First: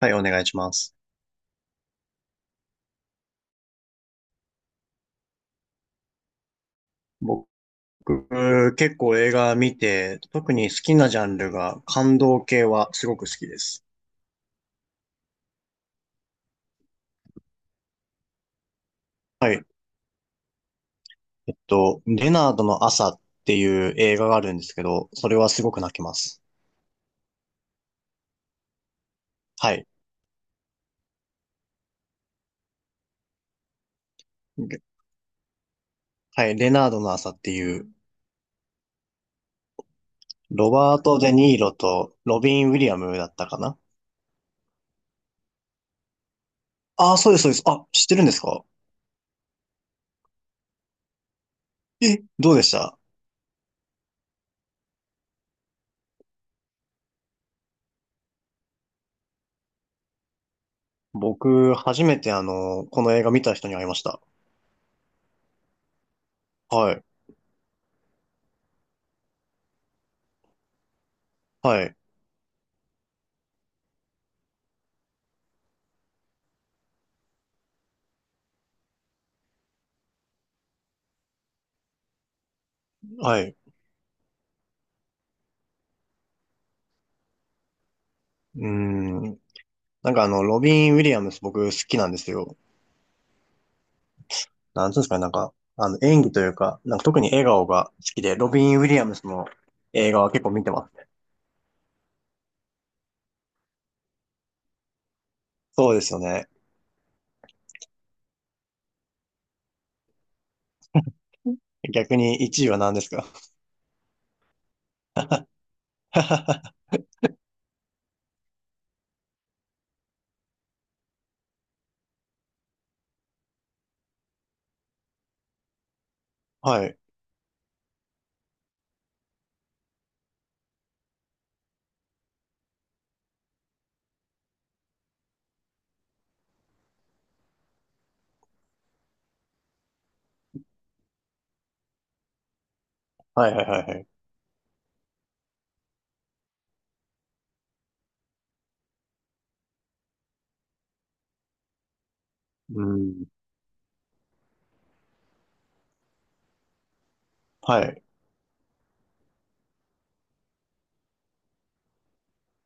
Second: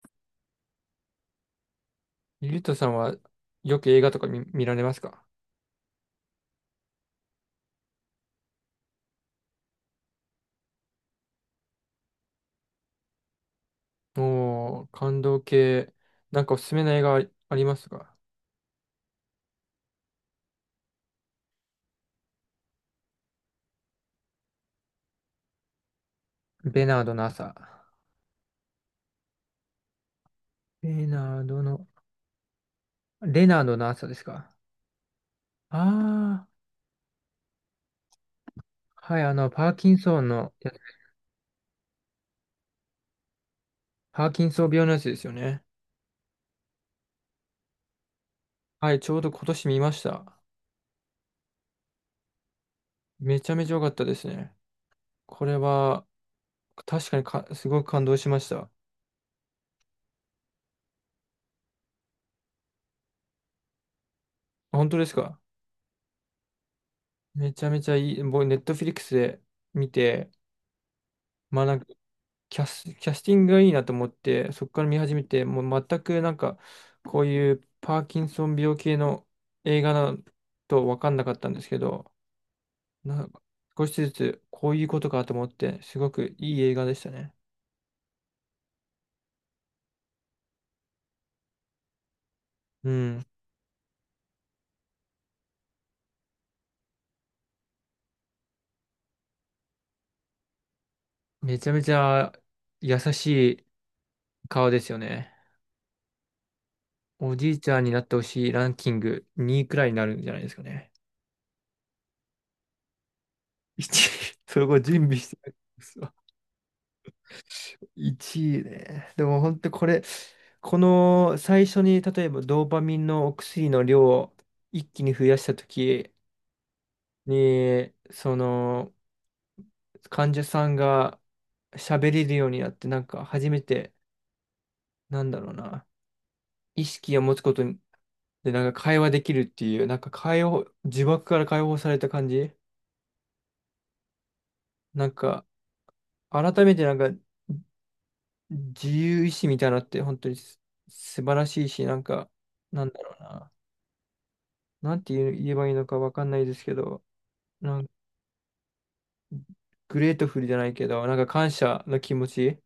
はい、お願いします。ゆうとさんはよく映画とか見られますか？僕、結構映画見て、特に好きなジャンルが感動系はすごく好きです。おー、感動系。なんかおすすめの映画ありますか？はい。レナードの朝っていう映画があるんですけど、それはすごく泣きます。ベナードの朝。はい。ベナードの、レナードの朝ですか？であはい、レナードの朝っていう、あー、はい、あの、パーキンソンのやロつ。バート・デ・ニーロとロビン・ウィリアムだったかな。パーキンソン病のやつですよね。ああー、そうです、そうです。あ、知ってるんですか？はい、ちょうど今年見ました。え、どうでした？めちゃめちゃ良かったですね。これは、確かに、すごく感動しました。僕、初めてこの映画見た人に会いました。本当ですか？はい。めちゃめちゃいい。僕、ネットフリックスで見て、まあなんはかい。キャスティングがいいなと思って、そこから見始めて、もう全くなんか、こういうパーキンソン病系の映画なと分かんなかったんですけど、なはい。う少しずつこういうことかと思って、すごくいい映画でしたね。ーん。なんかロビン・ウィリアムス僕好きなんですよ。うん。なんつうんですかね、なんか、演技というか、なんか特に笑顔が好きで、ロビン・ウィリアムスの映画は結構見てます。めちゃめちゃ優しい顔ですよね。そうですよね。おじいちゃんになってほしいランキング2位くらいになるんじゃないですかね。逆に1位は何ですか？ 1位、そこ準備してる。1位ね。でも本当これ、この最初に例えばドーパミンのお薬の量を一気に増やした時はい。に、その患者さんが喋れるようになって、なんか初めて、なんだろうな、意識を持つことでなんか会話できるっていう、なんか呪縛から解放された感じ。はいはいはいはい。なんか改めてなんか自由意志みたいなのって本当に素晴らしいし、なんか、うなんだろうん。な。なんて言えばいいのかわかんないですけど、なはんかい。グレートフルじゃないけど、なんか感謝の気持ち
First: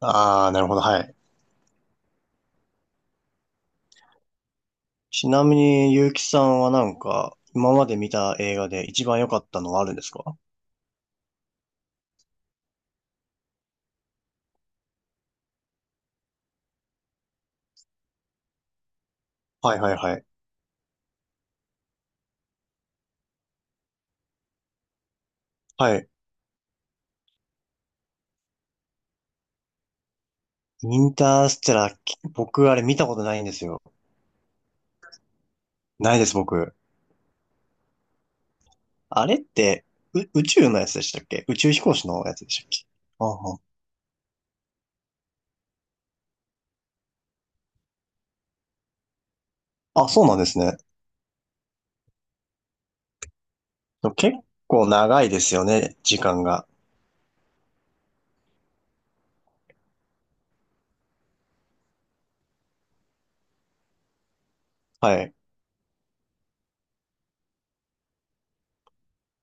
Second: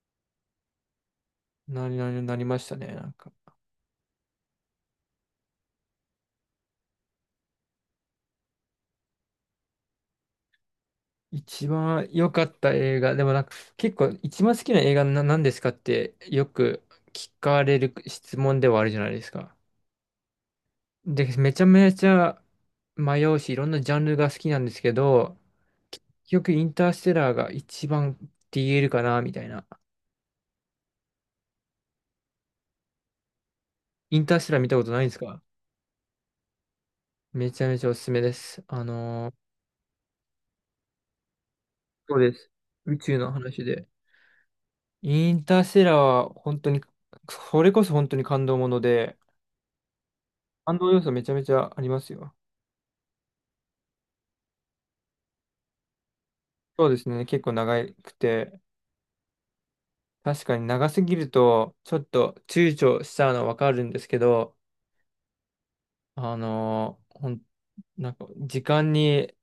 ああ、なるほど、はい。なになになりましたね。なんか、ちなみに、ゆうきさんはなんか、今まで見た映画で一番良かったのはあるんですか？一番良かった映画、でもなんか結構一番好きな映画な何ですかってよく聞かれる質問ではあるじゃないですか。はいはいはい。で、めちゃめちゃ迷うし、いろんなジャンルが好きなんですけど、は結い。局インターステラーが一番って言えるかな、みたいな。インターステラー、僕あれ見たことないんですよ。インターステラー見たことないんですか？ないです、僕。めちゃめちゃおすすめです。あれって、宇宙のやつでしたっけ？宇宙飛行士そうのでやつす。でしたっけ？宇宙あのは話で。インターステラーは本当に、それこそ本当に感動もので、あ、そうなんですね。感動要素めちゃめちゃありますよ。結構長いですよね、時間が。そうですね、結構長くて、確かに長すぎると、ちょっと躊躇しちゃうのはわかるんですけど、はい、あのーほん、なんか、時間に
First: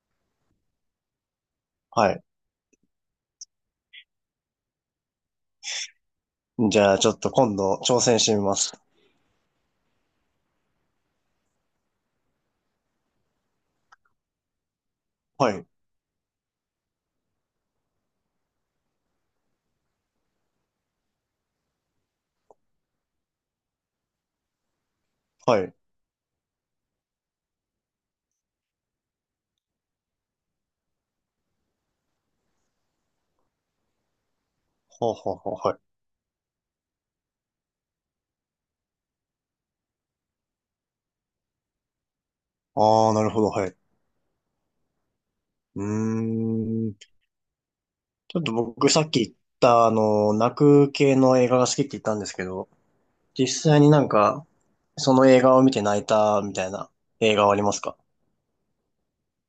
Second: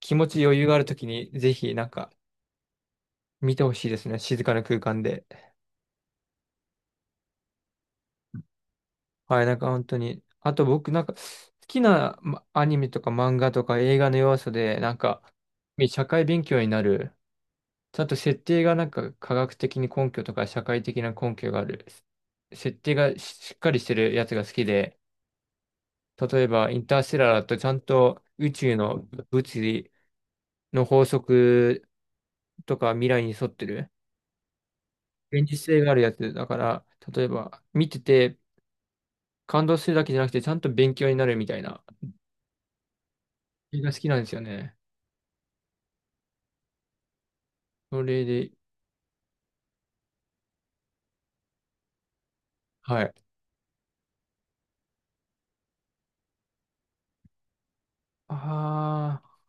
気持ち余裕があるときに、ぜひ、なんはか、い。見てほしいですね、静かな空間で。じゃあ、ちょっと今度挑戦してみます。はい、なんか本当に。あと僕なんか好きなアニメとか漫画とか映画の要素で、なんかはい、社会勉強になる。ちゃんと設定がなんか科学的に根拠とか社会的な根拠がある。設定がしっかりしてるやつが好きで、はい。例えばインターステラーだとちゃんと宇宙の物理の法則とか未来に沿ってる。ほうほう現ほ実う、はい。性があるやつだから、例えば見てて感動するだけじゃなくてちゃんと勉強になるみたいなああ、なるほど、はい。映画好きなんですよね。うーん。それちょっで、と僕さっき言った、泣く系の映画が好きって言ったんですけど、はい。実際になんか、その映画を見て泣いたみたいな映画はありますか？ああ、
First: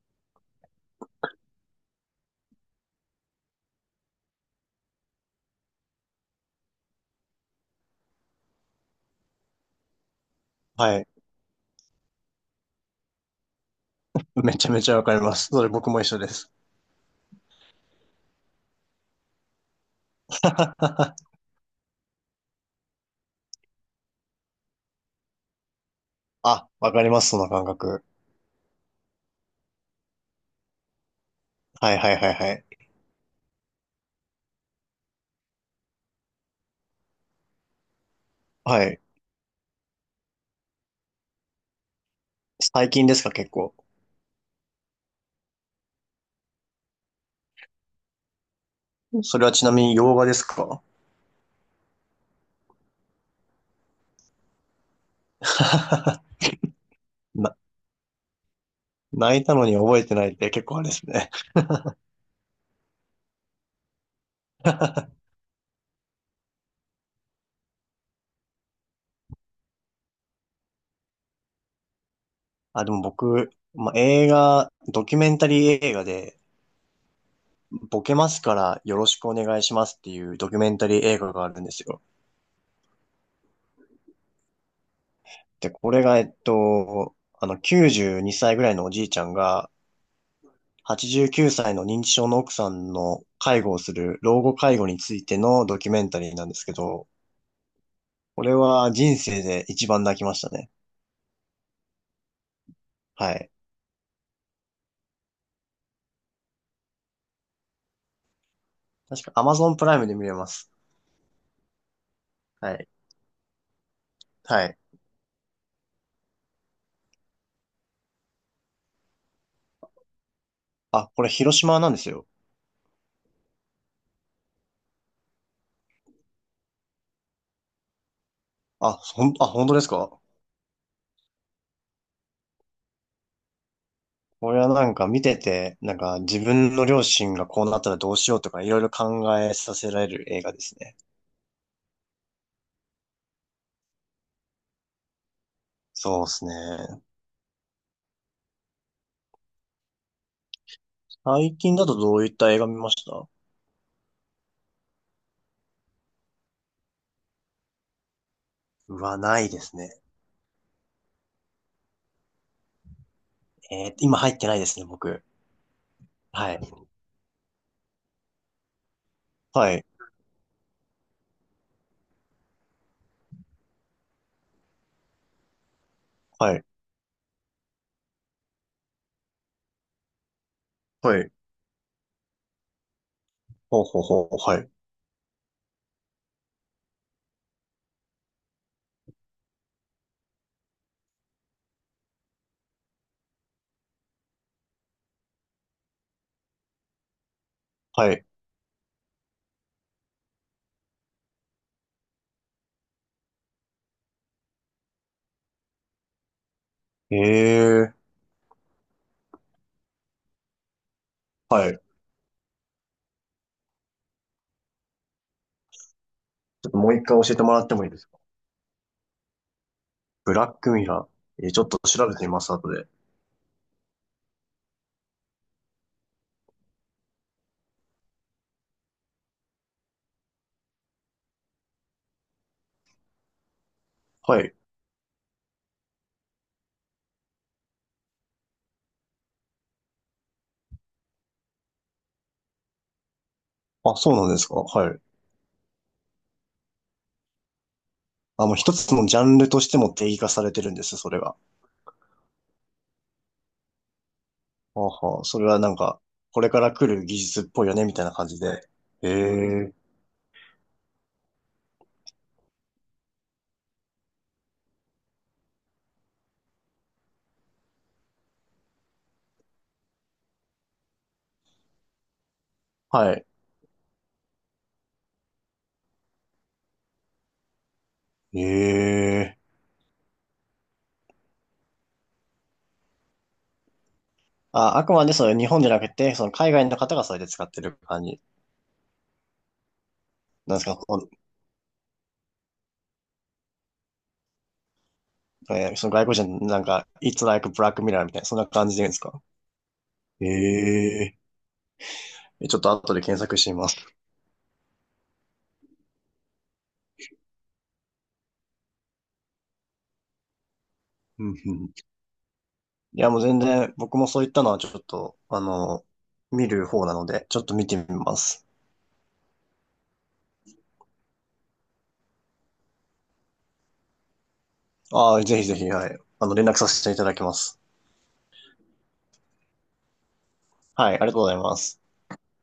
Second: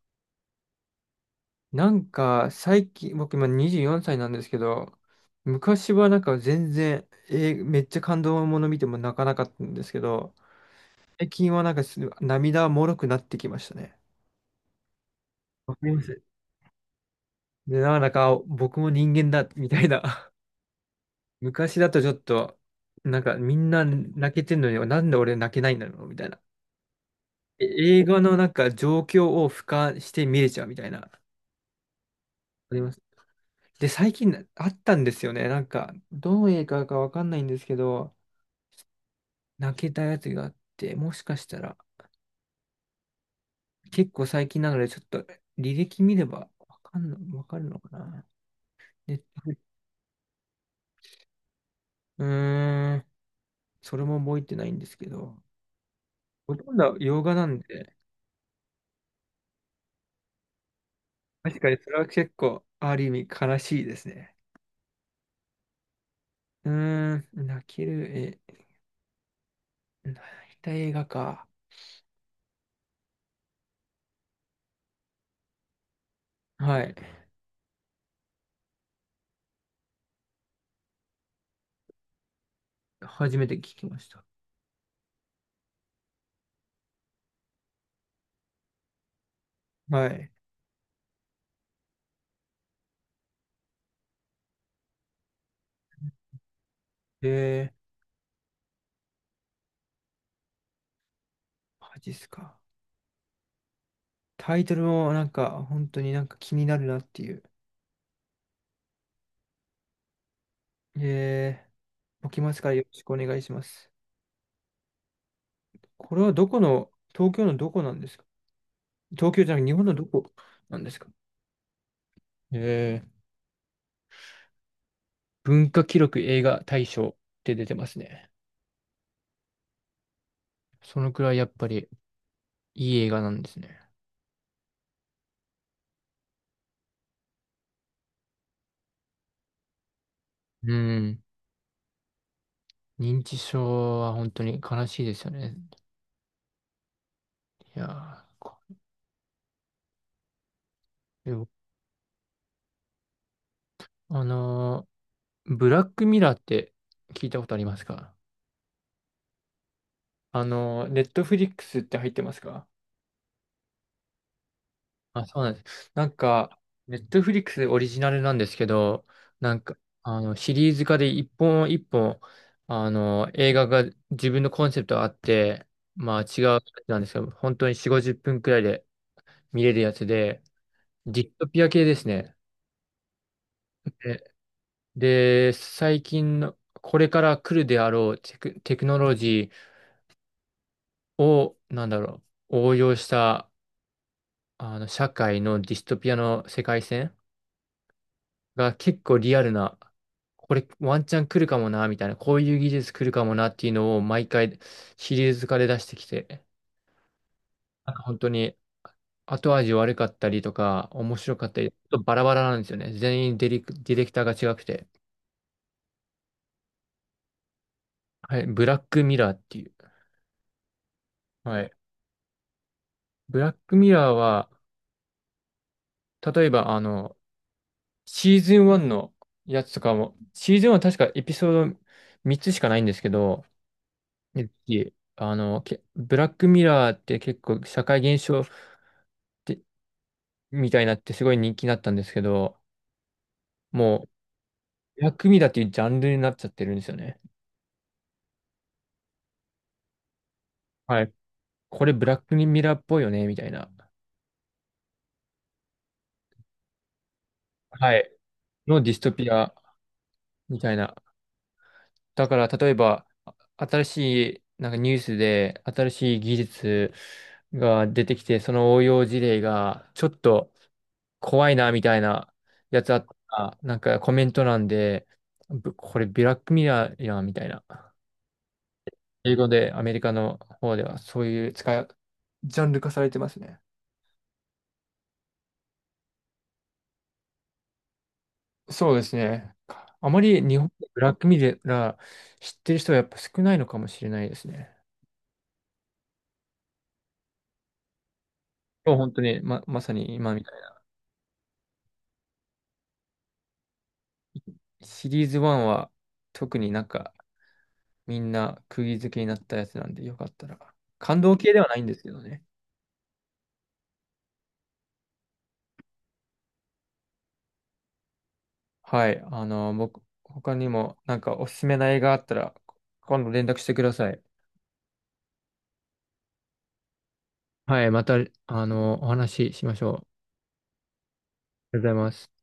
なんか最近、僕今24歳なんですけど、昔はなんか全然、めっちゃ感動もの見ても泣かなかったんですけど、はい。最近はなんか涙もろくなってきましたね。めちゃめちゃわかります。それわか僕りもま一緒す。です。で、なんだか僕も人間だ、みたいな。昔だとちょっと、なんかみんな泣けてんのに、なんで俺泣けないんだろう、みたいな。あ、わかります、その感え映覚。画のなんか状況を俯瞰して見れちゃうみたいな。はいはいはいはい。あります。で、最近あったんですよね。なんか、どの映画かわかんないんですけど、はい。泣けたやつがあって、もしかしたら、最近ですか、結構。結構最近なので、ちょっと履歴見ればわかるのかな。ネッそトれフはリちなみに洋画ですか？ うーん、それも覚えてないんですけど、ほとんど洋画なな、んで、泣いたのに覚えてないって結構あれですね。確かにそれは結構、ある意味悲しいですね。うーん、泣ける、え、泣いた映画か。あ、でも僕、まあ、映画、ドキュメンタリー映画で、はい。ボケますからよろしくお願いしますっていうドキュメンタリー映画があるんですよ。初めて聞きました。で、これが、92歳ぐらいのおじいちゃんが、はい。89歳の認知症の奥さんの介護をする老後介護についてのドキュメンタリーなんですけど、えー、これは人生で一番泣きましたね。マジっすか。はい。タイトルもなんか、本当になんか気になるなっていう。確か Amazon プライムで見れます。え置きますからはよろい。しくお願いします。はい。これはどこの、東京のどこなんですか？東京じゃなくて日本のどこなんですか？あ、これ広島なんですよ。えー、文化記録映画大賞って出てますね。あ、ほん、あ、本当ですか？そのくらいやっぱりいい映画なんですね。これはなんか見てて、なんか自分の両親がこうなったらどうしようとかいろいろ考えさせられる映画でうすね。ん。認知症は本当に悲しいですよね。そうですね。いやー、でも最近だとどういった映画見ました？あのブラックミラーって聞いたことありますか？うわ、ないですね。ネットフリックスって入ってますか？今入ってないですね、僕。あ、そうなんです。なんはか、い。ネットフリックスオリジナルなんですけど、なんはか、い、あの、シリーズ化で一本一本、あの、映画が自分のコンセプトがあって、まあ違うはやい、つなんですけど、本当に4、50分くらいで見れるやつで、はディい。ストピア系ですね。ほうほうほで、う、はい、最近の、これから来るであろうテクノロジーを、なんだろう、応用した、あの、社会のディストピアの世界線はい。が結構リアルな、これワンチャン来るかもな、みたいな、こういう技術来るかもなっていうのを毎回シリーズ化で出してきて、えなえ、んか本当に後味悪かったりとか、面白かったはり、ちょい。っちとバラバラなんですよね。全員ディレクターが違くて。ょっともう一回教えてもらってもいいですか？はい、ブラックミラーっていう。ブラックミラー。ちはょっい。と調べてみます、後で。ブラックミラーは、例えばあの、シーズン1のやつとかも、シーズン1は確かエピソード3つしかないんですけど、はい。えあの、けブラックミラーって結構社会現象て、みたいになってすごい人気になったんですけど、あ、もう、そうなんですか？はい。ブラックミラーっていうジャンルになっちゃってるんですよね。あ、もう一つのジャンルとしても定義化されてるんです、はそい。れが。これブラックミラーっぽいよね、みたいな。あはあ、それはなんか、これから来る技術っぽいよね、みはたいい。な感じで。のディスえトピア、え、みたいな。だから、例えば、あ新しい、なんかニュースで、新しい技術が出てきて、その応用事例が、ちょっと怖いな、みたいなやつあったはい。ら、なんかコメント欄で、これブラックミラーやん、みたいな。え英語え。でアメリカの方ではそういうジャンル化されてますね。あ、あくまでそれ日本じゃなくて、その海外の方がそれで使ってる感じそうですね。あまり日なんです本か？でブラックミラー知ってる人はやっぱ少ないのかもしれないですね。その外国人なんか、It's like Black Mirror みたいな、そんな感じで言うんそでうす本当か？にまさに今みたいええー、ちょっと後で検索してみます。に。シリーズ1は特になんかみんな釘付けになったやつなんでよかったら。感うん動う系ではん。ないんですけどね。いや、もう全然、僕もそういったのはちょっと、見る方なので、ちょっと見てみます。はい。僕、他にもなんかおすすめな映画あったら今度連絡してください。ああ、ぜひぜひ、はい。連絡させていただきます。はい。また、お話ししましょう。あはい、ありがとうございまりす。がとうございます。